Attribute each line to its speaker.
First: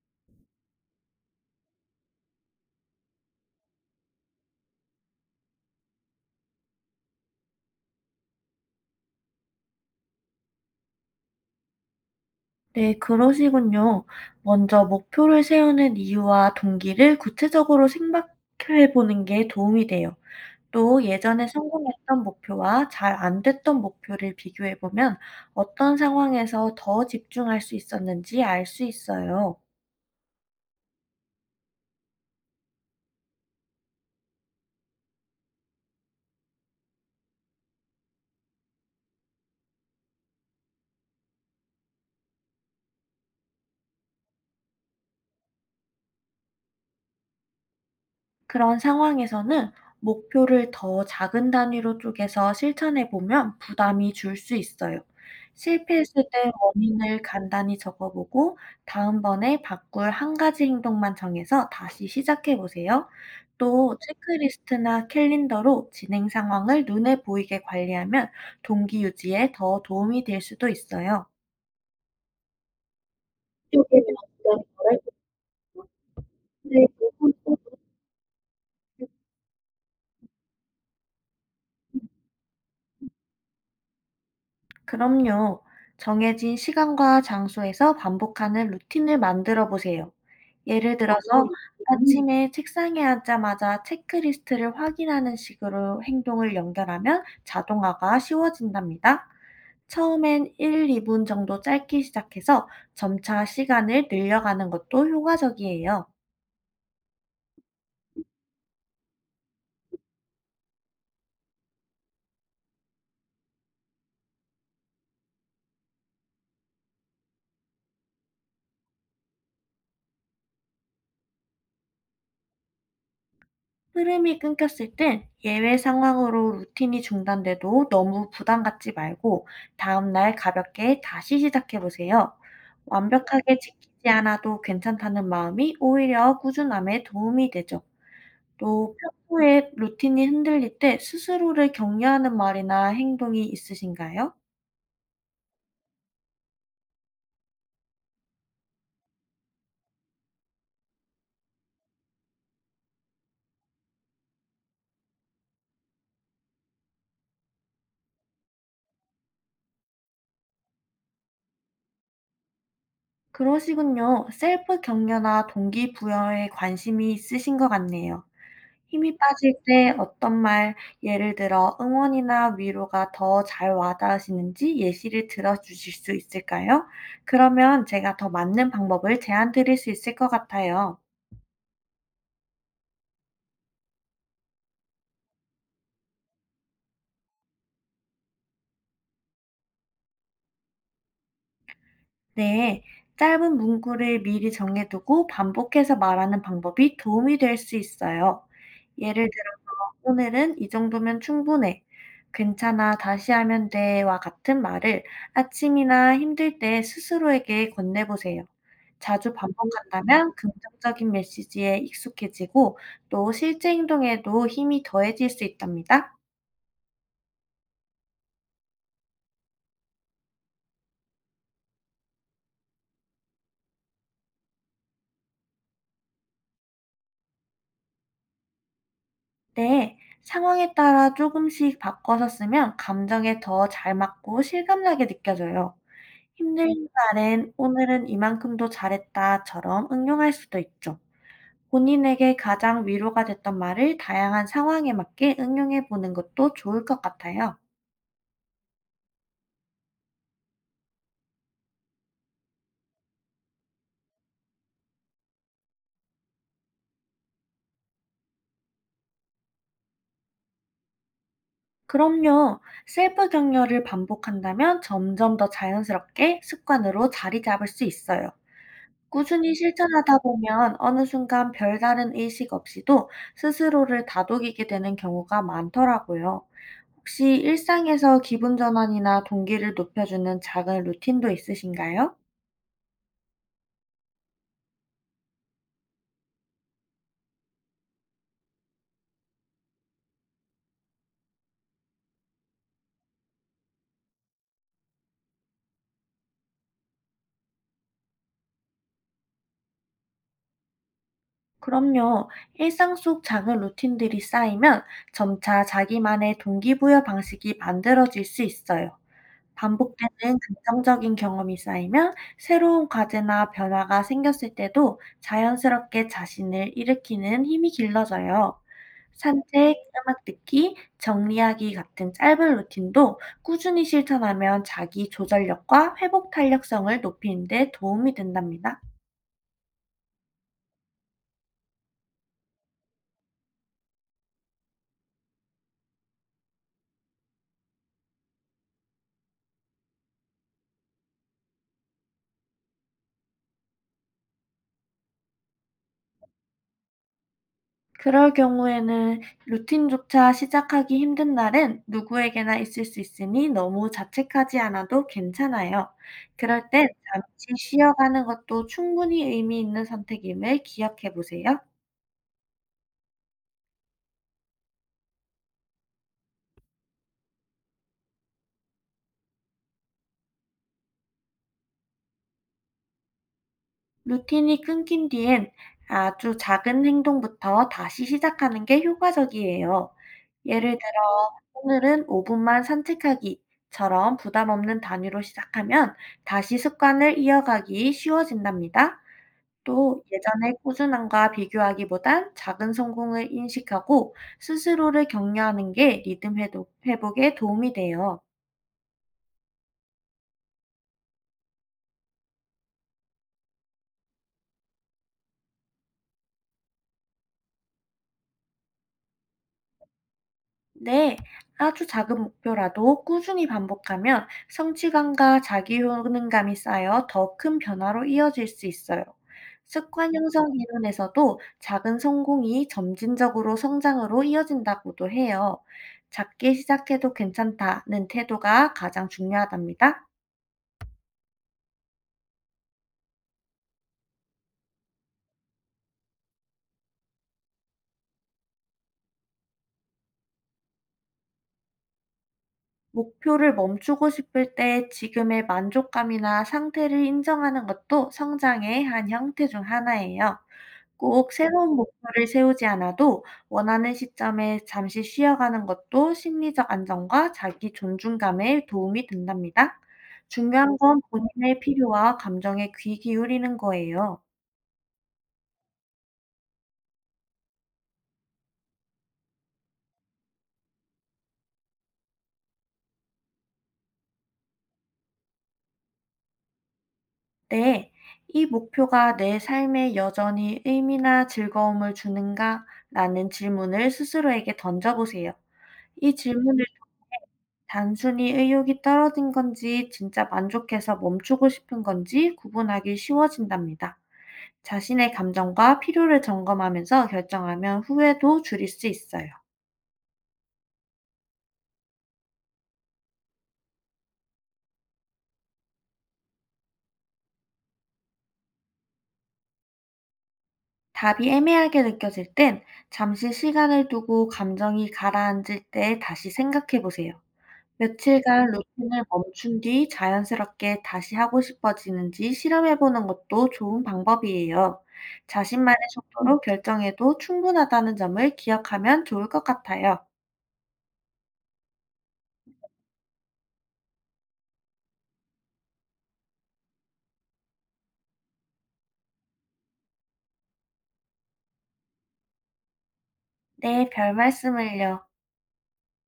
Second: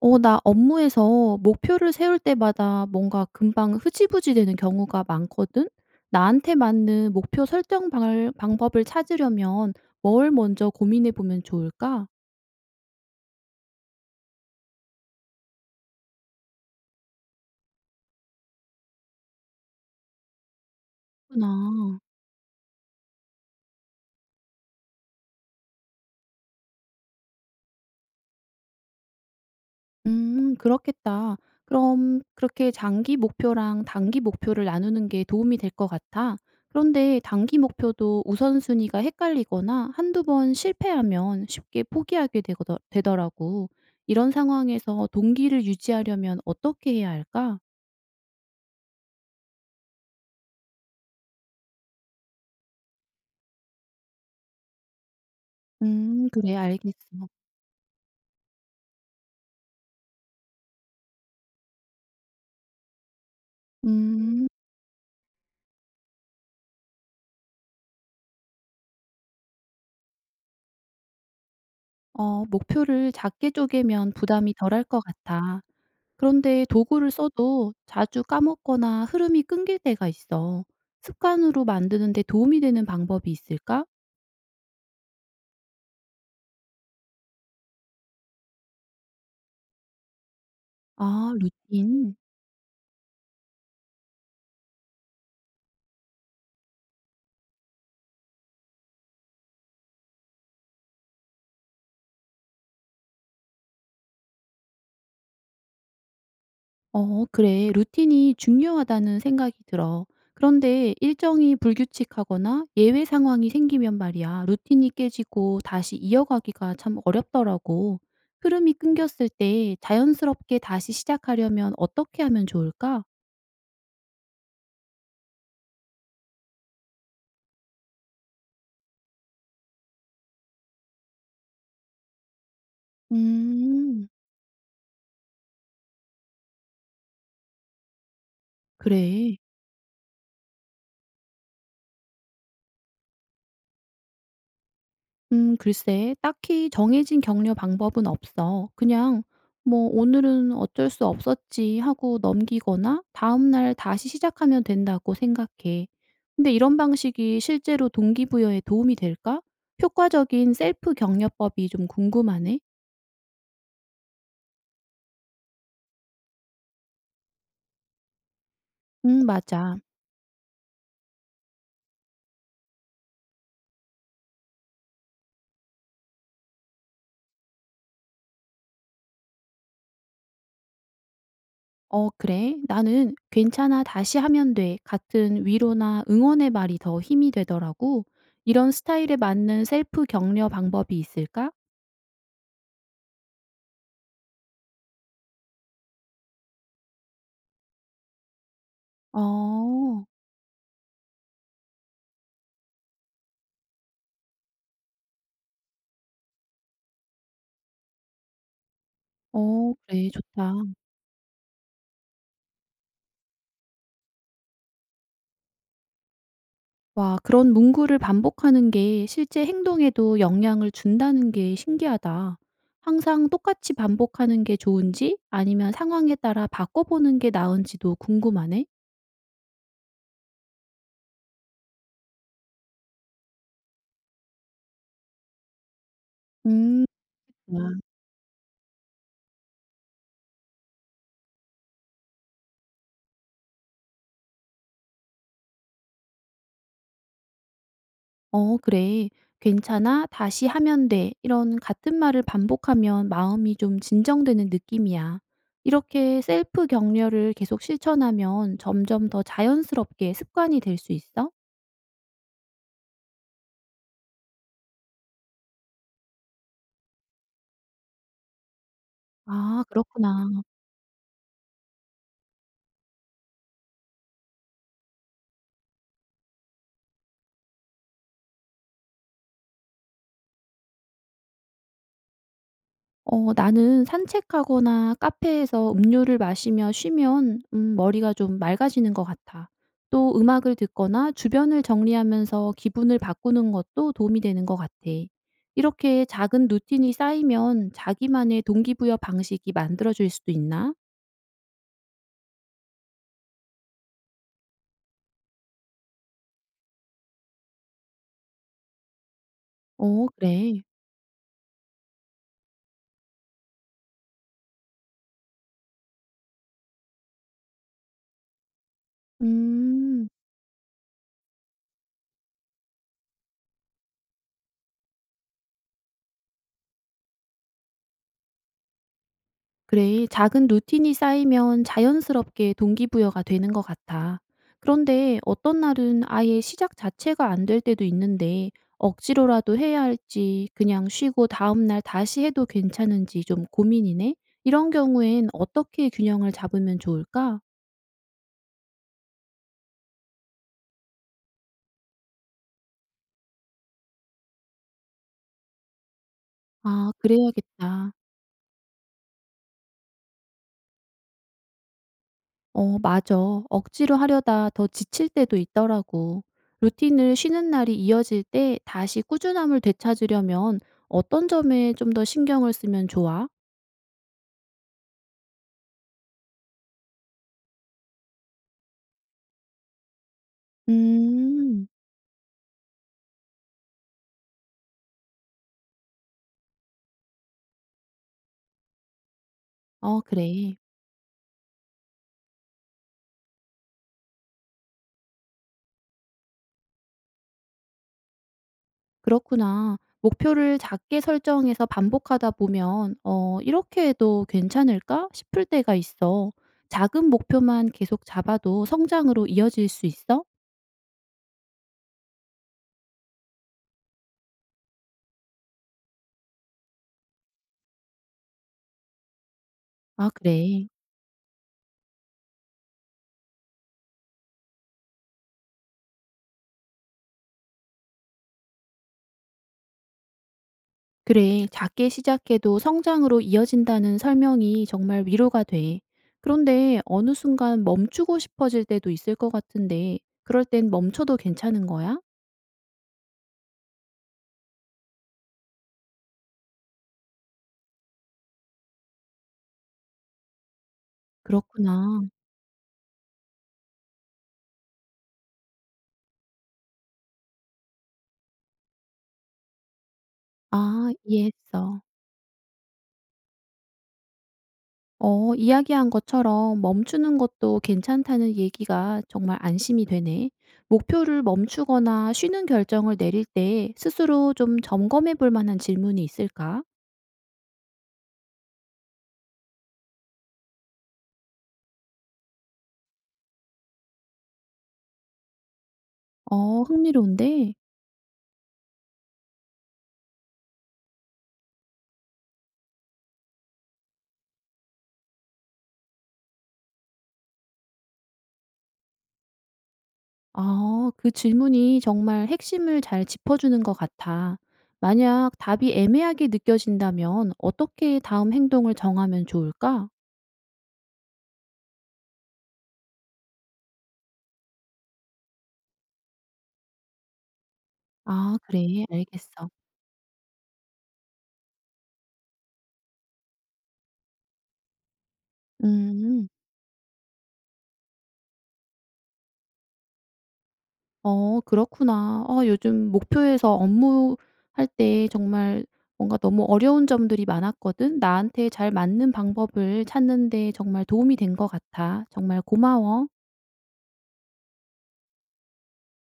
Speaker 1: 어 나 업무에서 목표를 세울 때마다 뭔가 금방 흐지부지 되는 경우가 많거든. 나한테 맞는 목표 설정 방을 방법을 찾으려면 뭘 먼저 고민해 보면 좋을까?
Speaker 2: 네, 그러시군요. 먼저 목표를 세우는 이유와 동기를 구체적으로 생각해 보는 게 도움이 돼요. 또 예전에
Speaker 1: 구나.
Speaker 2: 성공했던 목표와 잘 안 됐던 목표를 비교해 보면 어떤 상황에서 더 집중할 수 있었는지 알 수 있어요.
Speaker 1: 그렇겠다. 그럼 그렇게 장기 목표랑 단기 목표를 나누는 게 도움이 될 것 같아. 그런데 단기 목표도 우선순위가 헷갈리거나 한두 번 실패하면 쉽게 포기하게 되더라고. 이런 상황에서 동기를 유지하려면 어떻게 해야 할까?
Speaker 2: 그런 상황에서는 목표를 더 작은 단위로 쪼개서 실천해 보면 부담이 줄 수 있어요. 실패했을 때
Speaker 1: 그래 알겠어.
Speaker 2: 원인을 간단히 적어보고 다음번에 바꿀 한 가지 행동만 정해서 다시 시작해 보세요. 또
Speaker 1: 음.
Speaker 2: 체크리스트나 캘린더로 진행 상황을 눈에 보이게 관리하면 동기 유지에 더 도움이 될 수도 있어요.
Speaker 1: 어 목표를 작게
Speaker 2: 쪽이면
Speaker 1: 쪼개면 부담이
Speaker 2: 부담이
Speaker 1: 덜할
Speaker 2: 덜할
Speaker 1: 것 같아. 그런데
Speaker 2: 텐데.
Speaker 1: 도구를 써도 자주 까먹거나 흐름이 끊길 때가 있어. 습관으로 만드는데 도움이 되는 방법이 있을까?
Speaker 2: 그럼요. 정해진 시간과 장소에서 반복하는 루틴을 만들어 보세요. 예를
Speaker 1: 아,
Speaker 2: 들어서
Speaker 1: 루틴.
Speaker 2: 아침에 책상에 앉자마자 체크리스트를 확인하는 식으로 행동을 연결하면 자동화가 쉬워진답니다. 처음엔 1, 2분 정도 짧게 시작해서 점차 시간을 늘려가는 것도 효과적이에요.
Speaker 1: 어, 그래. 루틴이 중요하다는 생각이 들어. 그런데 일정이 불규칙하거나 예외 상황이 생기면 말이야. 루틴이 깨지고 다시 이어가기가 참 어렵더라고. 흐름이 끊겼을 때 자연스럽게 다시 시작하려면 어떻게 하면 좋을까?
Speaker 2: 흐름이 끊겼을 땐 예외 상황으로 루틴이 중단돼도 너무 부담 갖지 말고 다음날 가볍게 다시 시작해 보세요. 완벽하게 지키지
Speaker 1: 음,
Speaker 2: 않아도 괜찮다는 마음이 오히려 꾸준함에 도움이 되죠. 또
Speaker 1: 그래.
Speaker 2: 평소에 루틴이 흔들릴 때 스스로를 격려하는 말이나 행동이 있으신가요?
Speaker 1: 글쎄 딱히 정해진 격려 방법은 없어. 그냥 뭐 '오늘은 어쩔 수 없었지.' 하고 넘기거나 다음 날 다시 시작하면 된다고 생각해. 근데 이런 방식이 실제로 동기부여에 도움이 될까? 효과적인 셀프 격려법이 좀 궁금하네.
Speaker 2: 그러시군요. 셀프 격려나 동기부여에 관심이 있으신 것 같네요. 힘이
Speaker 1: 응
Speaker 2: 빠질
Speaker 1: 맞아.
Speaker 2: 때 어떤 말, 예를 들어 응원이나 위로가 더 잘 와닿으시는지 예시를 들어 주실 수 있을까요? 그러면 제가 더 맞는 방법을 제안 드릴 수 있을 것 같아요.
Speaker 1: "어 그래. 나는 괜찮아. 다시 하면 돼." 같은 위로나 응원의 말이 더 힘이 되더라고. 이런 스타일에 맞는 셀프 격려 방법이 있을까?
Speaker 2: 네. 짧은 문구를 미리 정해두고 반복해서 말하는 방법이 도움이 될 수 있어요. 예를 들어
Speaker 1: 어.
Speaker 2: "오늘은 이 정도면 충분해. 괜찮아. 다시 하면 돼."와 같은 말을 아침이나 힘들 때 스스로에게 건네보세요. 자주
Speaker 1: 어 그래.
Speaker 2: 반복한다면
Speaker 1: 좋다.
Speaker 2: 긍정적인 메시지에 익숙해지고 또 실제 행동에도 힘이 더해질 수 있답니다.
Speaker 1: 와 그런 문구를 반복하는 게 실제 행동에도 영향을 준다는 게 신기하다. 항상 똑같이 반복하는 게 좋은지 아니면 상황에 따라 바꿔보는 게 나은지도 궁금하네.
Speaker 2: 네. 상황에 따라 조금씩 바꿔서 쓰면 감정에 더 잘 맞고 실감나게 느껴져요. 힘든
Speaker 1: 음.
Speaker 2: 날엔
Speaker 1: 와.
Speaker 2: "오늘은 이만큼도 잘했다."처럼 응용할 수도 있죠. 본인에게 가장 위로가 됐던 말을 다양한 상황에 맞게 응용해 보는 것도 좋을 것 같아요.
Speaker 1: 어 그래. "괜찮아. 다시 하면 돼." 이런 같은 말을 반복하면 마음이 좀 진정되는 느낌이야. 이렇게 셀프 격려를 계속 실천하면 점점 더 자연스럽게 습관이 될 수 있어?
Speaker 2: 그럼요. 셀프 격려를 반복한다면 점점 더 자연스럽게 습관으로 자리 잡을 수 있어요. 꾸준히
Speaker 1: 아
Speaker 2: 실천하다
Speaker 1: 그렇구나.
Speaker 2: 보면 어느 순간 별다른 의식 없이도 스스로를 다독이게 되는 경우가 많더라고요. 혹시 일상에서 기분 전환이나 동기를 높여주는 작은 루틴도 있으신가요?
Speaker 1: 어 나는 산책하거나 카페에서 음료를 마시며 쉬면 머리가 좀 맑아지는 것 같아. 또 음악을 듣거나 주변을 정리하면서 기분을 바꾸는 것도 도움이 되는 것 같아. 이렇게 작은 루틴이 쌓이면 자기만의 동기부여 방식이 만들어질 수도 있나?
Speaker 2: 그럼요. 일상 속 작은 루틴들이 쌓이면 점차 자기만의 동기부여 방식이 만들어질 수 있어요.
Speaker 1: 어,
Speaker 2: 반복되는
Speaker 1: 그래.
Speaker 2: 긍정적인 경험이 쌓이면 새로운 과제나 변화가 생겼을 때도 자연스럽게 자신을 일으키는 힘이 길러져요. 산책,
Speaker 1: 음.
Speaker 2: 음악 듣기, 정리하기 같은 짧은 루틴도 꾸준히 실천하면 자기 조절력과 회복 탄력성을 높이는 데 도움이 된답니다.
Speaker 1: 그래, 작은 루틴이 쌓이면 자연스럽게 동기부여가 되는 것 같아. 그런데 어떤 날은 아예 시작 자체가 안 될 때도 있는데 억지로라도 해야 할지 그냥 쉬고 다음날 다시 해도 괜찮은지 좀 고민이네? 이런 경우엔 어떻게 균형을 잡으면 좋을까?
Speaker 2: 그럴 경우에는 루틴조차 시작하기 힘든 날은 누구에게나 있을 수 있으니 너무 자책하지 않아도 괜찮아요. 그럴 땐
Speaker 1: 아,
Speaker 2: 잠시
Speaker 1: 그래야겠다.
Speaker 2: 쉬어가는 것도 충분히 의미 있는 선택임을 기억해 보세요.
Speaker 1: 어 맞아. 억지로 하려다 더 지칠 때도 있더라고. 루틴을 쉬는 날이 이어질 때 다시 꾸준함을 되찾으려면 어떤 점에 좀 더 신경을 쓰면 좋아?
Speaker 2: 루틴이 끊긴 뒤엔 아주 작은 행동부터 다시 시작하는 게 효과적이에요. 예를 들어,
Speaker 1: 음.
Speaker 2: 오늘은 오 분만 산책하기처럼 부담 없는 단위로 시작하면 다시 습관을 이어가기 쉬워진답니다.
Speaker 1: 어
Speaker 2: 또 예전의
Speaker 1: 그래.
Speaker 2: 꾸준함과 비교하기보단 작은 성공을 인식하고 스스로를 격려하는 게 리듬 회복에 도움이 돼요.
Speaker 1: 그렇구나. 목표를 작게 설정해서 반복하다 보면 '어 이렇게 해도 괜찮을까?' 싶을 때가 있어. 작은 목표만 계속 잡아도 성장으로 이어질 수 있어?
Speaker 2: 네, 아주 작은 목표라도 꾸준히 반복하면 성취감과 자기 효능감이 쌓여 더 큰 변화로 이어질 수 있어요.
Speaker 1: 아
Speaker 2: 습관 형성
Speaker 1: 그래.
Speaker 2: 이론에서도 작은 성공이 점진적으로 성장으로 이어진다고도 해요. 작게 시작해도 괜찮다는 태도가 가장 중요하답니다.
Speaker 1: 그래, 작게 시작해도 성장으로 이어진다는 설명이 정말 위로가 돼. 그런데 어느 순간 멈추고 싶어질 때도 있을 것 같은데, 그럴 땐 멈춰도 괜찮은 거야?
Speaker 2: 목표를 멈추고 싶을 때 지금의 만족감이나 상태를 인정하는 것도 성장의 한 형태 중 하나예요. 꼭 새로운
Speaker 1: 그렇구나.
Speaker 2: 목표를 세우지 않아도 원하는 시점에 잠시 쉬어가는 것도 심리적 안정과 자기 존중감에 도움이 된답니다. 중요한
Speaker 1: 아,
Speaker 2: 건 본인의
Speaker 1: 이해했어.
Speaker 2: 필요와 감정에 귀 기울이는 거예요.
Speaker 1: 어, 이야기한 것처럼 멈추는 것도 괜찮다는 얘기가 정말 안심이 되네. 목표를 멈추거나 쉬는 결정을 내릴 때 스스로 좀 점검해 볼 만한 질문이 있을까?
Speaker 2: 네, 이 목표가 내 삶에 여전히 의미나 즐거움을 주는가? 라는 질문을 스스로에게 던져보세요. 이
Speaker 1: 어,
Speaker 2: 질문을 통해
Speaker 1: 흥미로운데?
Speaker 2: 단순히 의욕이 떨어진 건지 진짜 만족해서 멈추고 싶은 건지 구분하기 쉬워진답니다. 자신의 감정과 필요를 점검하면서 결정하면 후회도 줄일 수 있어요.
Speaker 1: 아 그 질문이 정말 핵심을 잘 짚어주는 것 같아. 만약 답이 애매하게 느껴진다면 어떻게 다음 행동을 정하면 좋을까?
Speaker 2: 답이 애매하게 느껴질 땐 잠시 시간을 두고 감정이 가라앉을 때 다시 생각해 보세요.
Speaker 1: 아,
Speaker 2: 며칠간
Speaker 1: 그래.
Speaker 2: 루틴을
Speaker 1: 알겠어.
Speaker 2: 멈춘 뒤 자연스럽게 다시 하고 싶어지는지 실험해 보는 것도 좋은 방법이에요. 자신만의
Speaker 1: 음.
Speaker 2: 속도로 결정해도 충분하다는 점을 기억하면 좋을 것 같아요.
Speaker 1: 어, 그렇구나. 어, 요즘 목표에서 업무할 때 정말 뭔가 너무 어려운 점들이 많았거든. 나한테 잘 맞는 방법을 찾는 데 정말 도움이 된 것 같아. 정말 고마워.
Speaker 2: 네, 별 말씀을요.